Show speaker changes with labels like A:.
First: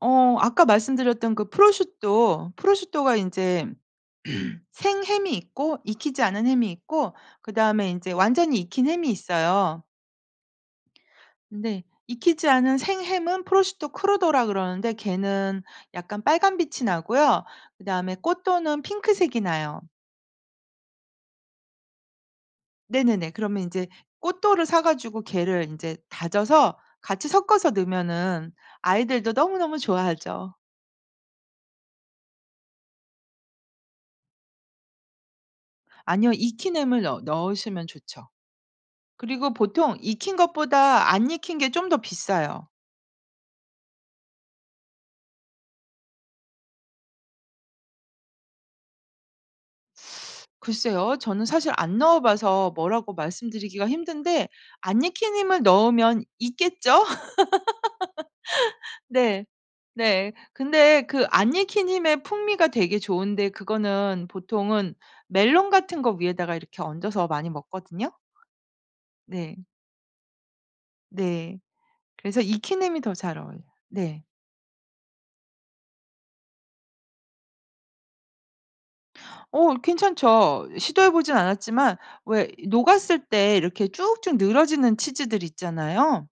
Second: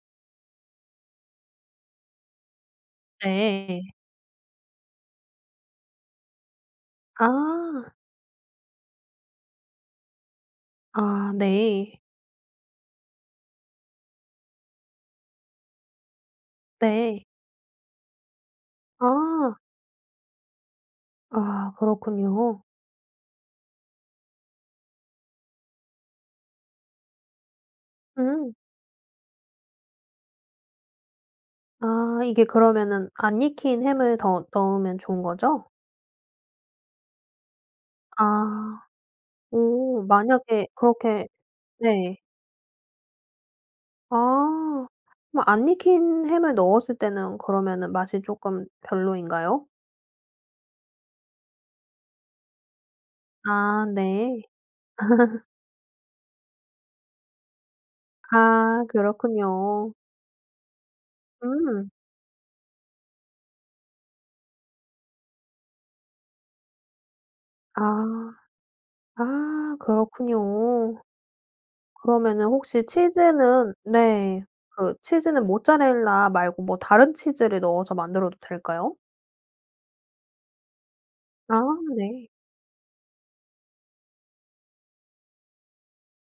A: 어 아까 말씀드렸던 그 프로슈토 프로슈토가 인제
B: 네.
A: 생햄이 있고 익히지 않은 햄이 있고 그다음에
B: 아.
A: 인제 완전히 익힌 햄이 있어요.
B: 아
A: 근데
B: 네.
A: 익히지 않은 생햄은 prosciutto crudo라고 그러는데 걔는 약간 빨간빛이
B: 네.
A: 나고요. 그다음에 cotto는 핑크색이
B: 아.
A: 나요.
B: 아 그렇군요.
A: 네네네. 그러면 인제 cotto를 사 가지고 걔를 인제 다져서 같이 섞어서 넣으면은
B: 음.
A: 아이들도 너무너무 좋아하죠.
B: 아 이게 그러면은 안 익힌 햄을 더 넣으면 좋은 거죠?
A: 아니요. 익힌 햄을 넣 넣으시면 좋죠.
B: 아.
A: 그리고 보통
B: 오.
A: 익힌
B: 만약에
A: 것보다
B: 그렇게
A: 안 익힌 게 좀 더
B: 네.
A: 비싸요.
B: 아. 뭐 안 익힌 햄을 넣었을 때는 그러면은 맛이 쪼끔 별로인가요?
A: 글쎄요. 저는 사실 안 넣어 봐서 뭐라고
B: 아
A: 말씀드리기가
B: 네.
A: 힘든데 안 익힌 햄을 넣으면 익겠죠?
B: 아
A: 네.
B: 그렇군요.
A: 네. 근데 그 안 익힌
B: 음.
A: 힘의 풍미가 되게 좋은데 그거는 보통은 멜론 같은 거 위에다가 이렇게 얹어서 많이 먹거든요?
B: 아.
A: 네.
B: 아 그렇군요.
A: 네. 그래서
B: 그러면은
A: 익힌
B: 혹시
A: 햄이 더 잘 어울려
B: 치즈는
A: 네.
B: 네 그 치즈는 모짜렐라 말고 뭐 다른 치즈를 넣어서 만들어도 될까요?
A: 어 괜찮죠. 시도해 보진
B: 아
A: 않았지만
B: 네.
A: 왜 이 녹았을 때 이렇게 쭉쭉 늘어지는 치즈들 있잖아요.